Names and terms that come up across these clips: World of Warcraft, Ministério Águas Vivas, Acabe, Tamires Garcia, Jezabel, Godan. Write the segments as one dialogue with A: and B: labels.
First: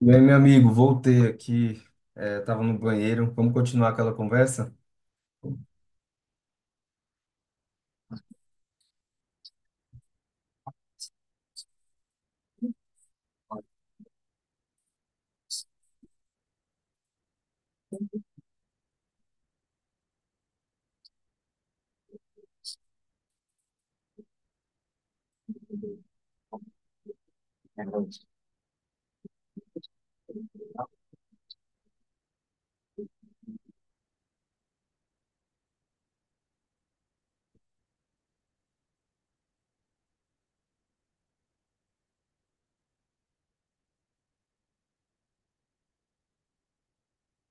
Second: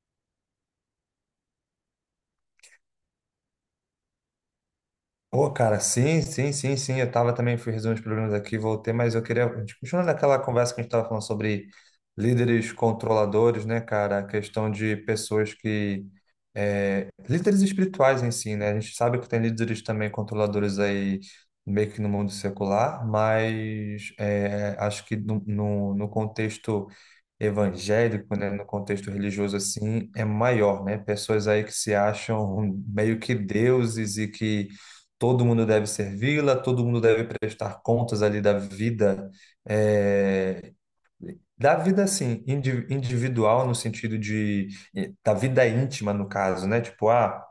A: E aí, meu amigo, voltei aqui, tava no banheiro. Vamos continuar aquela conversa?
B: Pô, cara, sim, sim, sim, sim. Eu tava também, fui resolver os problemas aqui, voltei, mas eu queria. A gente Continuando aquela conversa que a gente tava falando sobre líderes controladores, né, cara? A questão de pessoas que. É, Líderes espirituais em si, né? A gente sabe que tem líderes também controladores aí, meio que no mundo secular, mas acho que no contexto evangélico, né, no contexto religioso assim, é maior, né? Pessoas aí que se acham meio que deuses e que todo mundo deve servi-la, todo mundo deve prestar contas ali da vida, eh, da vida assim, individual no sentido de da vida íntima no caso, né? Tipo, ah,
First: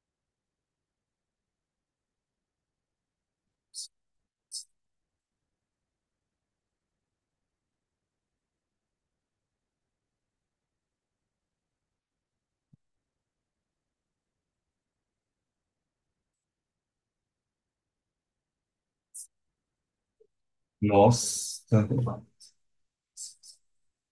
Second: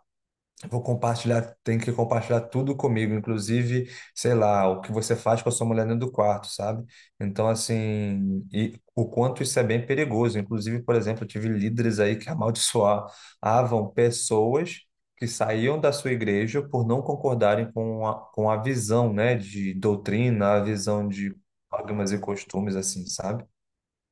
B: vou compartilhar, tem que compartilhar tudo comigo, inclusive, sei lá, o que você faz com a sua mulher dentro do quarto, sabe? Então, assim, e o quanto isso é bem perigoso. Inclusive, por exemplo, eu tive líderes aí que amaldiçoavam pessoas que saíam da sua igreja por não concordarem com a visão, né, de doutrina, a visão de
A: Nossa,
B: dogmas e costumes, assim, sabe?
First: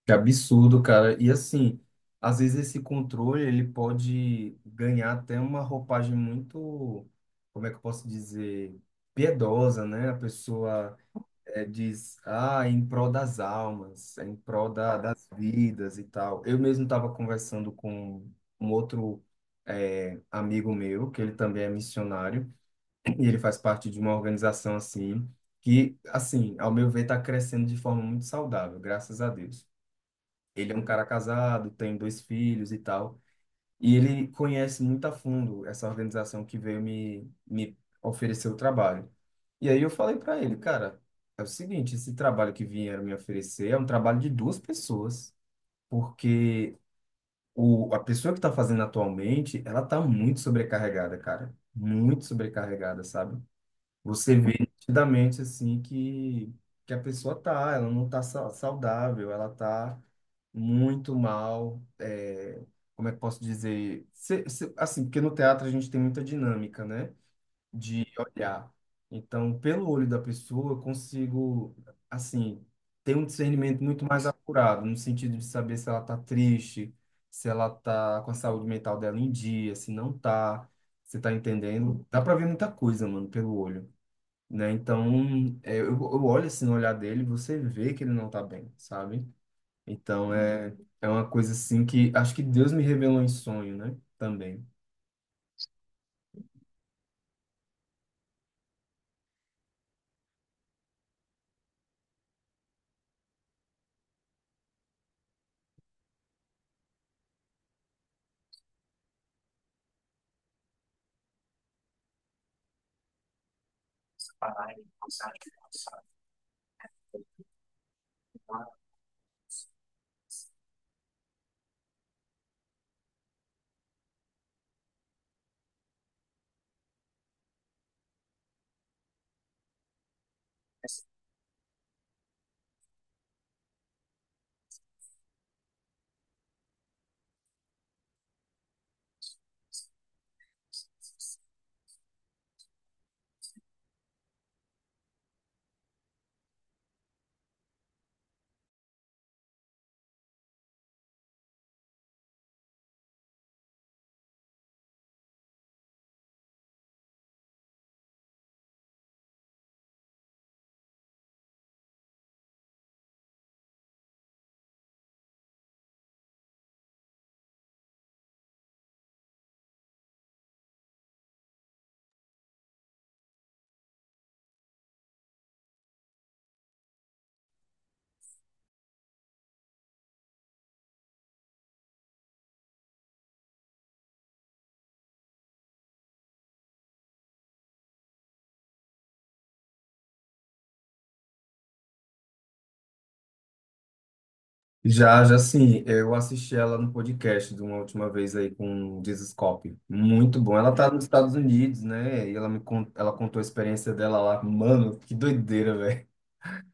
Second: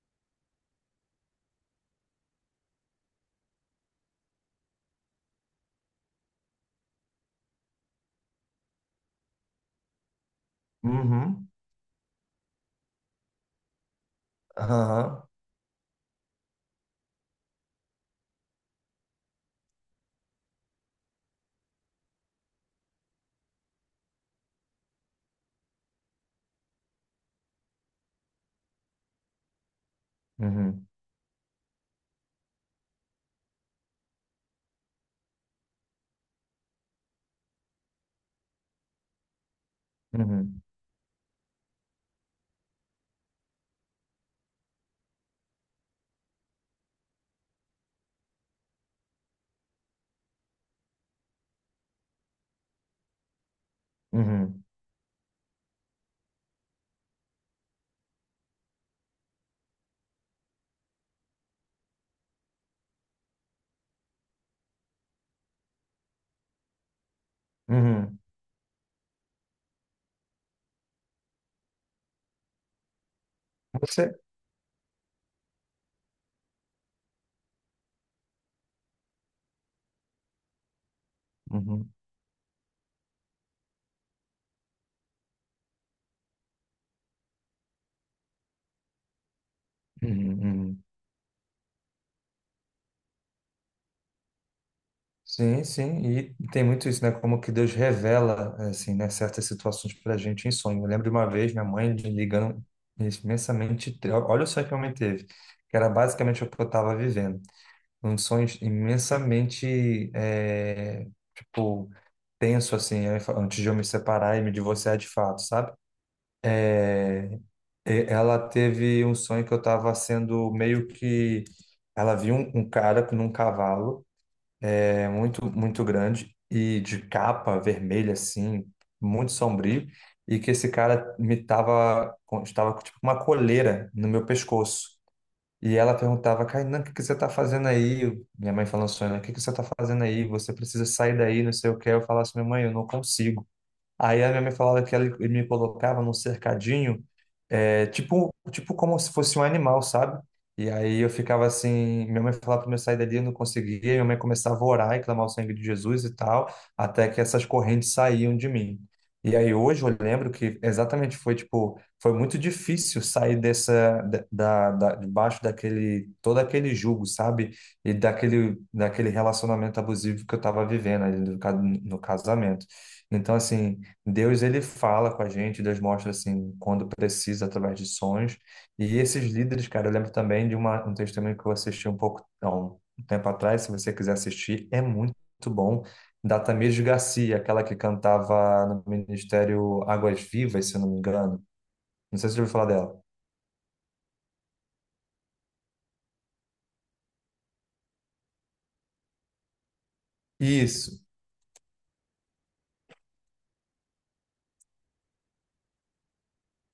A: que absurdo, cara. E assim, às vezes esse controle ele pode ganhar até uma roupagem muito, como é que eu posso dizer, piedosa, né? A pessoa
B: Uhum,
A: diz, ah, é em prol das almas, é em prol
B: aham,
A: das vidas e tal. Eu mesmo estava conversando com um outro amigo meu, que ele também é missionário. E ele faz parte de uma organização assim, que, assim, ao meu ver, está crescendo de forma muito saudável, graças a Deus. Ele é um
B: uhum,
A: cara casado, tem dois filhos e tal, e ele conhece muito a fundo essa organização que veio me oferecer o trabalho. E aí eu falei para ele,
B: uhum,
A: cara, é o seguinte, esse trabalho que vieram me oferecer é um trabalho de duas pessoas, porque a pessoa que está fazendo atualmente, ela está muito sobrecarregada, cara, muito sobrecarregada, sabe? Você vê
B: uhum,
A: nitidamente assim que a pessoa tá, ela não tá saudável, ela tá muito mal, como é que posso dizer? Assim, porque no teatro a gente tem muita dinâmica, né? De
B: uhum.
A: olhar. Então, pelo olho da pessoa, eu consigo, assim, ter um discernimento muito
B: Você?
A: mais apurado, no sentido de saber se ela tá triste, se ela tá com a saúde mental dela em dia, se não tá. Você tá
B: Uhum,
A: entendendo? Dá pra ver muita coisa, mano, pelo olho né? Então, eu olho assim no olhar dele, você vê que ele não tá bem, sabe?
B: uhum,
A: Então,
B: uhum.
A: é uma coisa assim que acho que Deus me revelou em sonho, né? Também.
B: Sim, sim, e tem muito isso, né? Como que Deus revela, assim, né, certas situações para a gente em sonho. Eu lembro de uma vez minha mãe me ligando imensamente, olha só que homem teve, que era basicamente o que eu estava vivendo. Um sonho imensamente, tipo, tenso, assim, antes de eu me separar e me divorciar de fato, sabe? É, ela teve um sonho que eu estava sendo meio que. Ela viu um cara num cavalo. É muito, muito grande e de capa vermelha, assim, muito sombrio. E que esse cara estava com tipo, uma coleira no meu pescoço. E ela perguntava: Kainan, o que que você tá fazendo aí? Minha mãe falando assim, né? O que que você tá fazendo aí? Você precisa sair daí, não sei o que. Eu falava assim: minha mãe, eu não consigo. Aí a minha mãe falava que ela, ele me colocava num cercadinho, é, tipo como se fosse um animal, sabe? E aí eu ficava assim, minha mãe falava para eu sair dali, eu não conseguia, minha mãe começava a orar e clamar o sangue de Jesus e tal, até que essas correntes saíam de mim. E aí hoje eu lembro que exatamente foi tipo, foi muito difícil sair dessa, debaixo daquele, todo aquele jugo, sabe? E daquele relacionamento abusivo que eu estava vivendo ali no casamento. Então, assim, Deus ele fala com a gente, Deus mostra assim quando precisa através de sonhos. E esses líderes, cara, eu lembro também de um testemunho que eu assisti um pouco, não, um tempo atrás, se você quiser assistir, é muito bom, da Tamires Garcia, aquela que cantava no Ministério Águas Vivas, se eu não me engano. Não sei se você ouviu falar dela.
A: Já, já sim eu assisti ela no podcast de uma última vez aí com o Jesus Cop. Muito bom. Ela tá
B: Isso,
A: nos Estados Unidos, né? E ela ela contou a experiência dela lá. Mano, que doideira, velho.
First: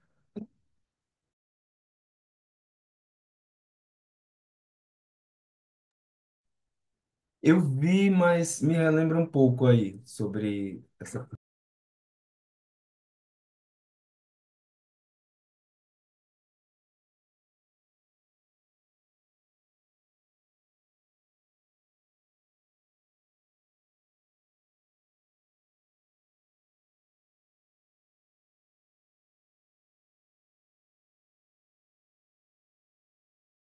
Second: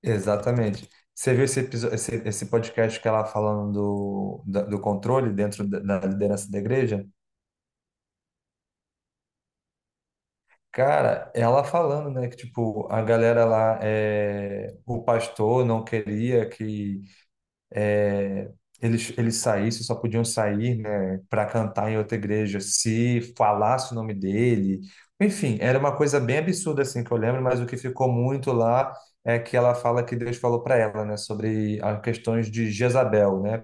B: exatamente. Você viu episódio, esse podcast que ela falando do controle dentro da liderança da igreja?
A: Eu vi, mas me relembra um pouco aí sobre.
B: Cara, ela falando, né, que tipo, a galera lá, é, o pastor não queria que é, eles, eles saíssem, só podiam sair, né, para cantar em outra igreja se falasse o nome dele. Enfim, era uma coisa bem absurda assim que eu lembro, mas o que ficou muito lá é que ela fala que Deus falou para ela, né, sobre as questões de Jezabel, né?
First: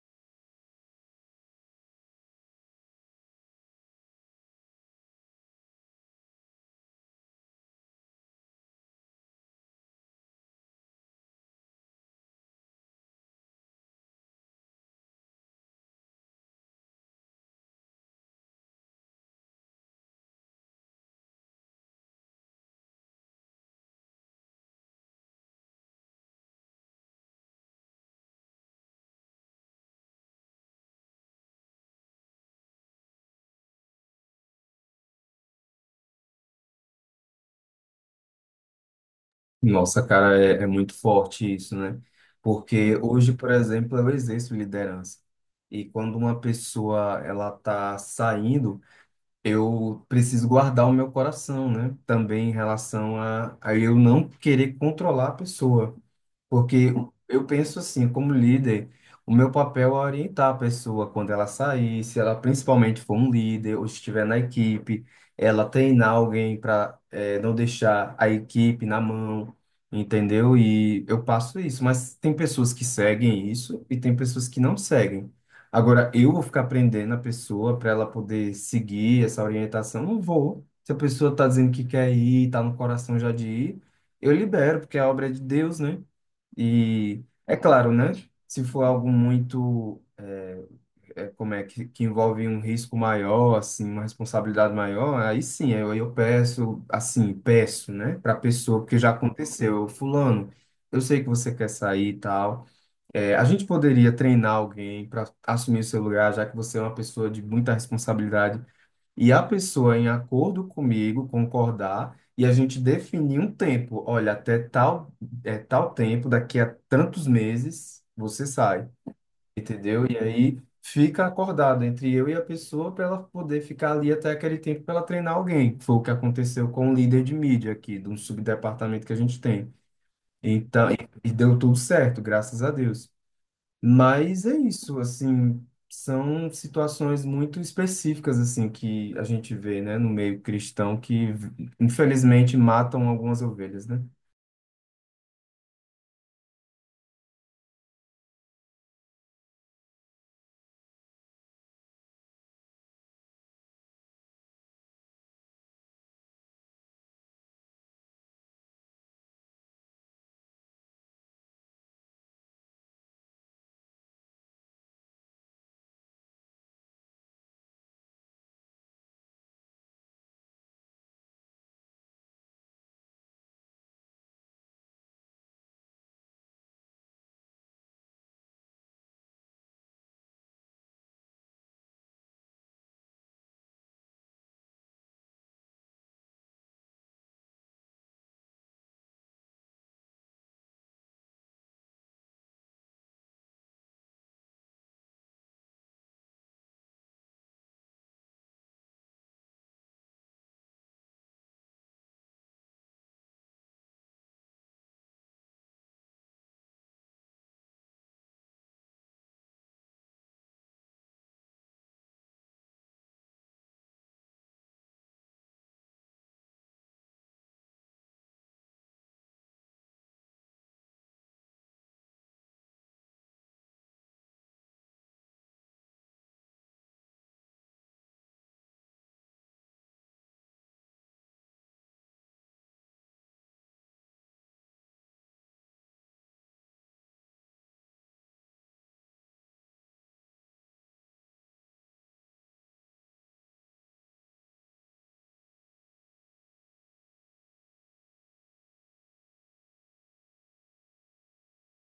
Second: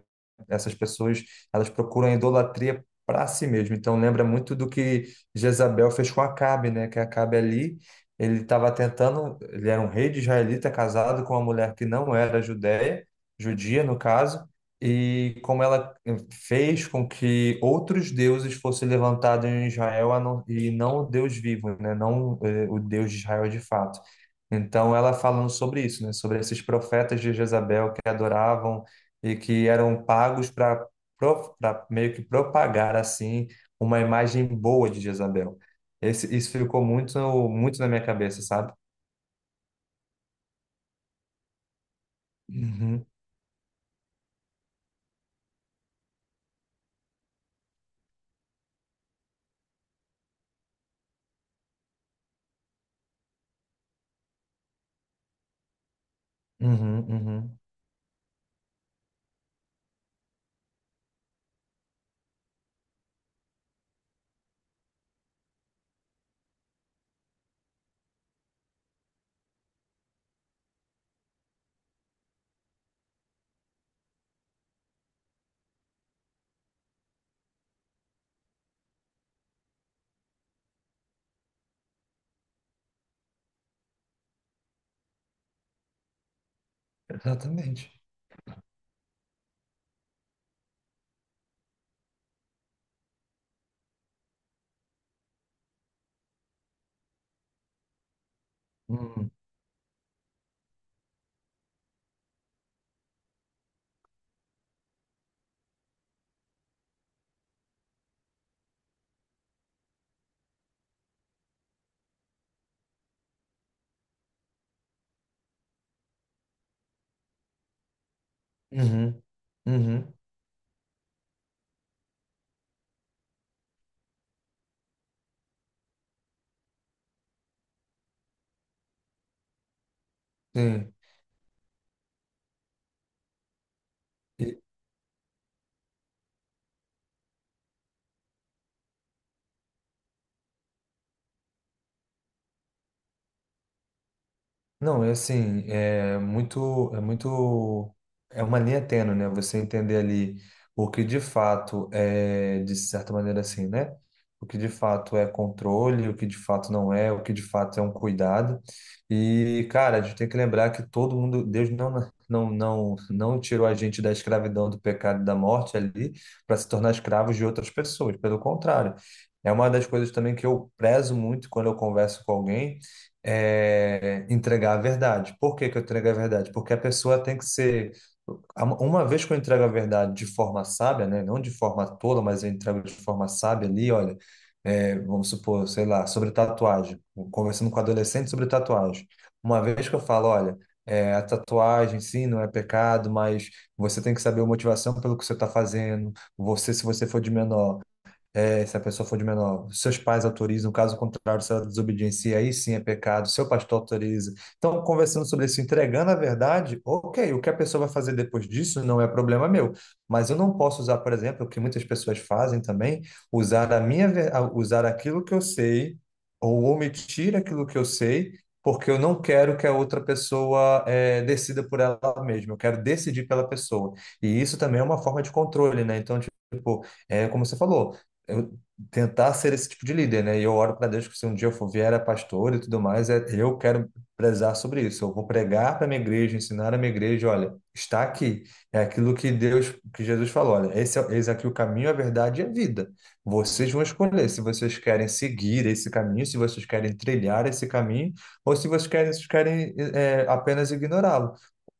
B: Essas pessoas, elas procuram a idolatria para si mesmo. Então lembra muito do que Jezabel fez com Acabe, né? Que Acabe ali ele estava tentando, ele era um rei de israelita casado com uma mulher que não era judeia, judia no caso, e como ela fez com que outros deuses fossem levantados em Israel a não- e não o Deus vivo, né? Não o Deus de Israel de fato. Então ela falando sobre isso, né? Sobre esses profetas de Jezabel que adoravam e que eram pagos para meio que propagar assim uma imagem boa de Jezabel. Isso ficou muito muito na minha cabeça, sabe?
A: Nossa, cara, é muito forte isso, né? Porque
B: Uhum,
A: hoje, por exemplo, eu exerço liderança. E quando uma pessoa ela tá saindo, eu preciso guardar o meu coração, né? Também em relação a eu não querer controlar a pessoa. Porque
B: uhum,
A: eu
B: uhum.
A: penso assim, como líder, o meu papel é orientar a pessoa quando ela sair, se ela principalmente for um líder ou estiver na equipe, ela treinar alguém para não deixar a equipe na mão, entendeu? E eu passo isso, mas tem pessoas que seguem isso e tem pessoas que não seguem. Agora, eu vou ficar prendendo a pessoa para ela poder seguir essa orientação? Não vou. Se a pessoa está dizendo que quer ir, está no coração já de ir, eu libero, porque é a obra é de Deus, né? E é claro,
B: Exatamente.
A: né? Se for algo muito, como é que envolve um risco maior, assim, uma responsabilidade maior, aí sim, eu peço, assim, peço, né, para a pessoa, porque já aconteceu, eu, fulano, eu sei que você quer sair e tal. A gente poderia treinar alguém para assumir o seu lugar, já que você é uma pessoa de muita responsabilidade e a pessoa, em acordo comigo, concordar e a gente definir um tempo. Olha, até tal, tal tempo, daqui a tantos meses, você sai,
B: Uhum,
A: entendeu? E
B: uhum,
A: aí fica acordado entre eu e a pessoa para ela poder ficar ali até aquele tempo para ela treinar alguém. Foi o que aconteceu com o líder de mídia aqui, de um subdepartamento que a gente tem. Então,
B: sim.
A: e deu tudo certo, graças a Deus. Mas é
B: E,
A: isso, assim, são situações muito específicas, assim, que a gente vê, né, no meio cristão, que infelizmente matam algumas ovelhas, né?
B: não, é assim, é muito, é uma linha tênue, né? Você entender ali o que de fato é, de certa maneira assim, né? O que de fato é controle, o que de fato não é, o que de fato é um cuidado. E, cara, a gente tem que lembrar que todo mundo, Deus não tirou a gente da escravidão, do pecado e da morte ali para se tornar escravos de outras pessoas. Pelo contrário, é uma das coisas também que eu prezo muito quando eu converso com alguém entregar a verdade. Por que que eu entrego a verdade? Porque a pessoa tem que ser. Uma vez que eu entrego a verdade de forma sábia, né? Não de forma tola, mas eu entrego de forma sábia ali, olha, vamos supor, sei lá, sobre tatuagem, conversando com adolescente sobre tatuagem. Uma vez que eu falo, olha, a tatuagem, sim, não é pecado, mas você tem que saber a motivação pelo que você está fazendo. Se você for de menor, se a pessoa for de menor, seus pais autorizam, caso contrário, se ela desobediência, aí sim é pecado, seu pastor autoriza. Então, conversando sobre isso, entregando a verdade, ok, o que a pessoa vai fazer depois disso não é problema meu. Mas eu não posso usar, por exemplo, o que muitas pessoas fazem também, usar a usar aquilo que eu sei, ou omitir aquilo que eu sei, porque eu não quero que a outra pessoa decida por ela mesma, eu quero decidir pela pessoa. E isso também é uma forma de controle, né? Então, tipo, é como você falou, eu tentar ser esse tipo de líder, né? E eu oro para Deus que se um dia eu for vier a pastor e tudo mais, eu quero prezar sobre isso. Eu vou pregar para minha igreja, ensinar a minha igreja, olha, está aqui. É aquilo que Deus, que Jesus falou, olha, eis aqui o caminho, a verdade e a vida. Vocês vão escolher se vocês querem seguir esse caminho, se vocês querem trilhar esse caminho, ou se vocês querem, é, apenas ignorá-lo.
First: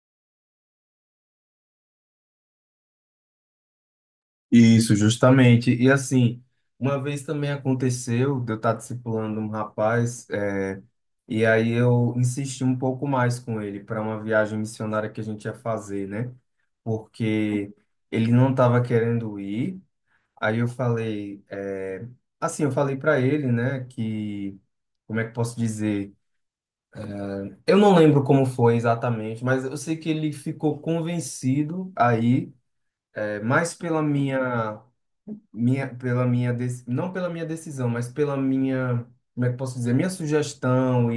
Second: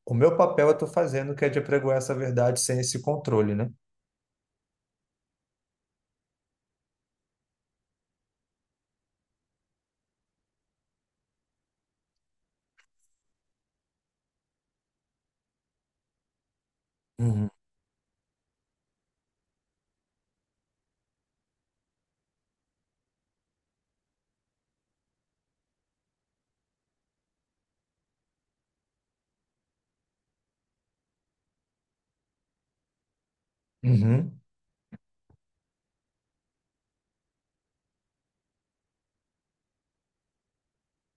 B: O meu papel eu estou fazendo, que é de apregoar essa verdade sem esse controle, né?
A: Isso, justamente. E assim, uma vez também aconteceu de eu estar discipulando um rapaz, é, e aí eu insisti um pouco mais com ele para uma viagem missionária que a gente ia fazer, né?
B: Uhum.
A: Porque ele não estava querendo ir. Aí eu falei, assim, eu falei para ele, né, que, como é que eu posso dizer? Eu não lembro como foi exatamente, mas eu sei que ele ficou convencido aí, é, mais
B: Uhum.
A: minha, pela minha, dec- não pela minha decisão, mas pela minha, como é que eu posso dizer, minha sugestão.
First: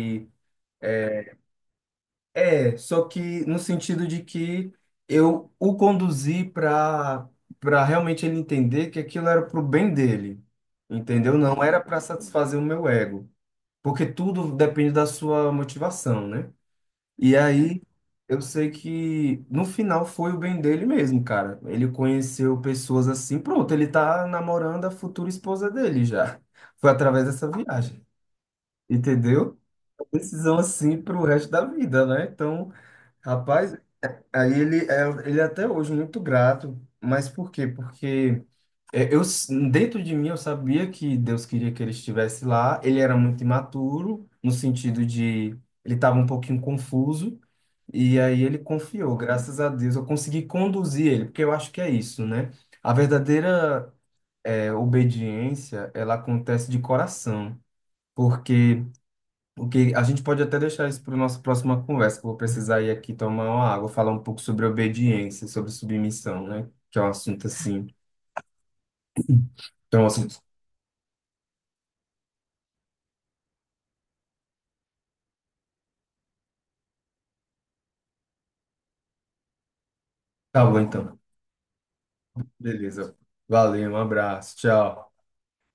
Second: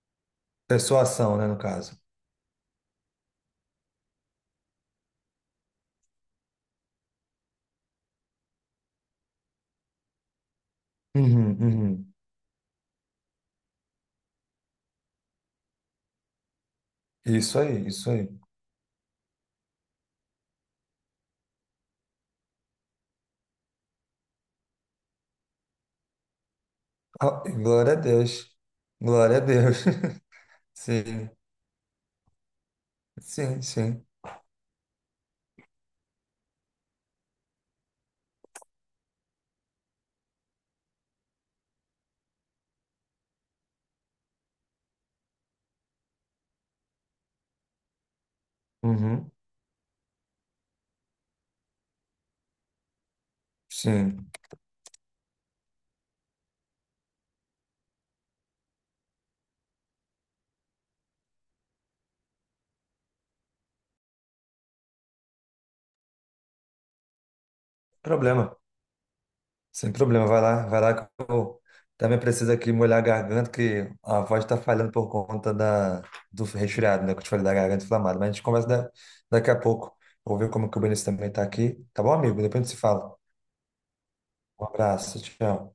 B: Persuasão, né, no caso.
A: É, só que no sentido de que eu o conduzi para para realmente ele entender que aquilo era pro bem dele, entendeu?
B: Uhum,
A: Não era para
B: uhum.
A: satisfazer o meu ego, porque tudo depende da sua motivação, né? E
B: Isso
A: aí
B: aí, isso aí.
A: eu sei que no final foi o bem dele mesmo, cara. Ele conheceu pessoas assim, pronto, ele tá namorando a futura esposa dele já. Foi através
B: Ah,
A: dessa
B: glória a
A: viagem,
B: Deus. Glória a
A: entendeu?
B: Deus.
A: Decisão assim pro
B: Sim,
A: resto da vida, né? Então,
B: sim,
A: Rapaz,
B: sim.
A: aí ele ele é até hoje muito grato, mas por quê? Porque dentro de mim eu sabia que Deus queria que ele estivesse lá. Ele era muito imaturo no sentido de ele estava um pouquinho confuso e aí ele confiou.
B: Uhum,
A: Graças a Deus eu consegui conduzir ele, porque eu acho que é isso, né? A verdadeira
B: sim.
A: obediência ela acontece de coração, porque o que a gente pode até deixar isso para a nossa próxima conversa, que eu vou precisar ir aqui tomar uma água, falar um pouco sobre obediência, sobre submissão, né? Que é um assunto assim.
B: Problema. Sem
A: Então, é um
B: problema.
A: assunto.
B: Vai lá que eu também preciso aqui molhar a garganta, que a voz está falhando por conta da, do resfriado, né? Que eu te falei da garganta inflamada. Mas a gente conversa daqui a pouco. Vou ver
A: Tá
B: como
A: bom,
B: que o Benício
A: então.
B: também está aqui. Tá bom, amigo? Depois a gente se fala.
A: Beleza. Valeu, um abraço.
B: Um
A: Tchau.
B: abraço, tchau.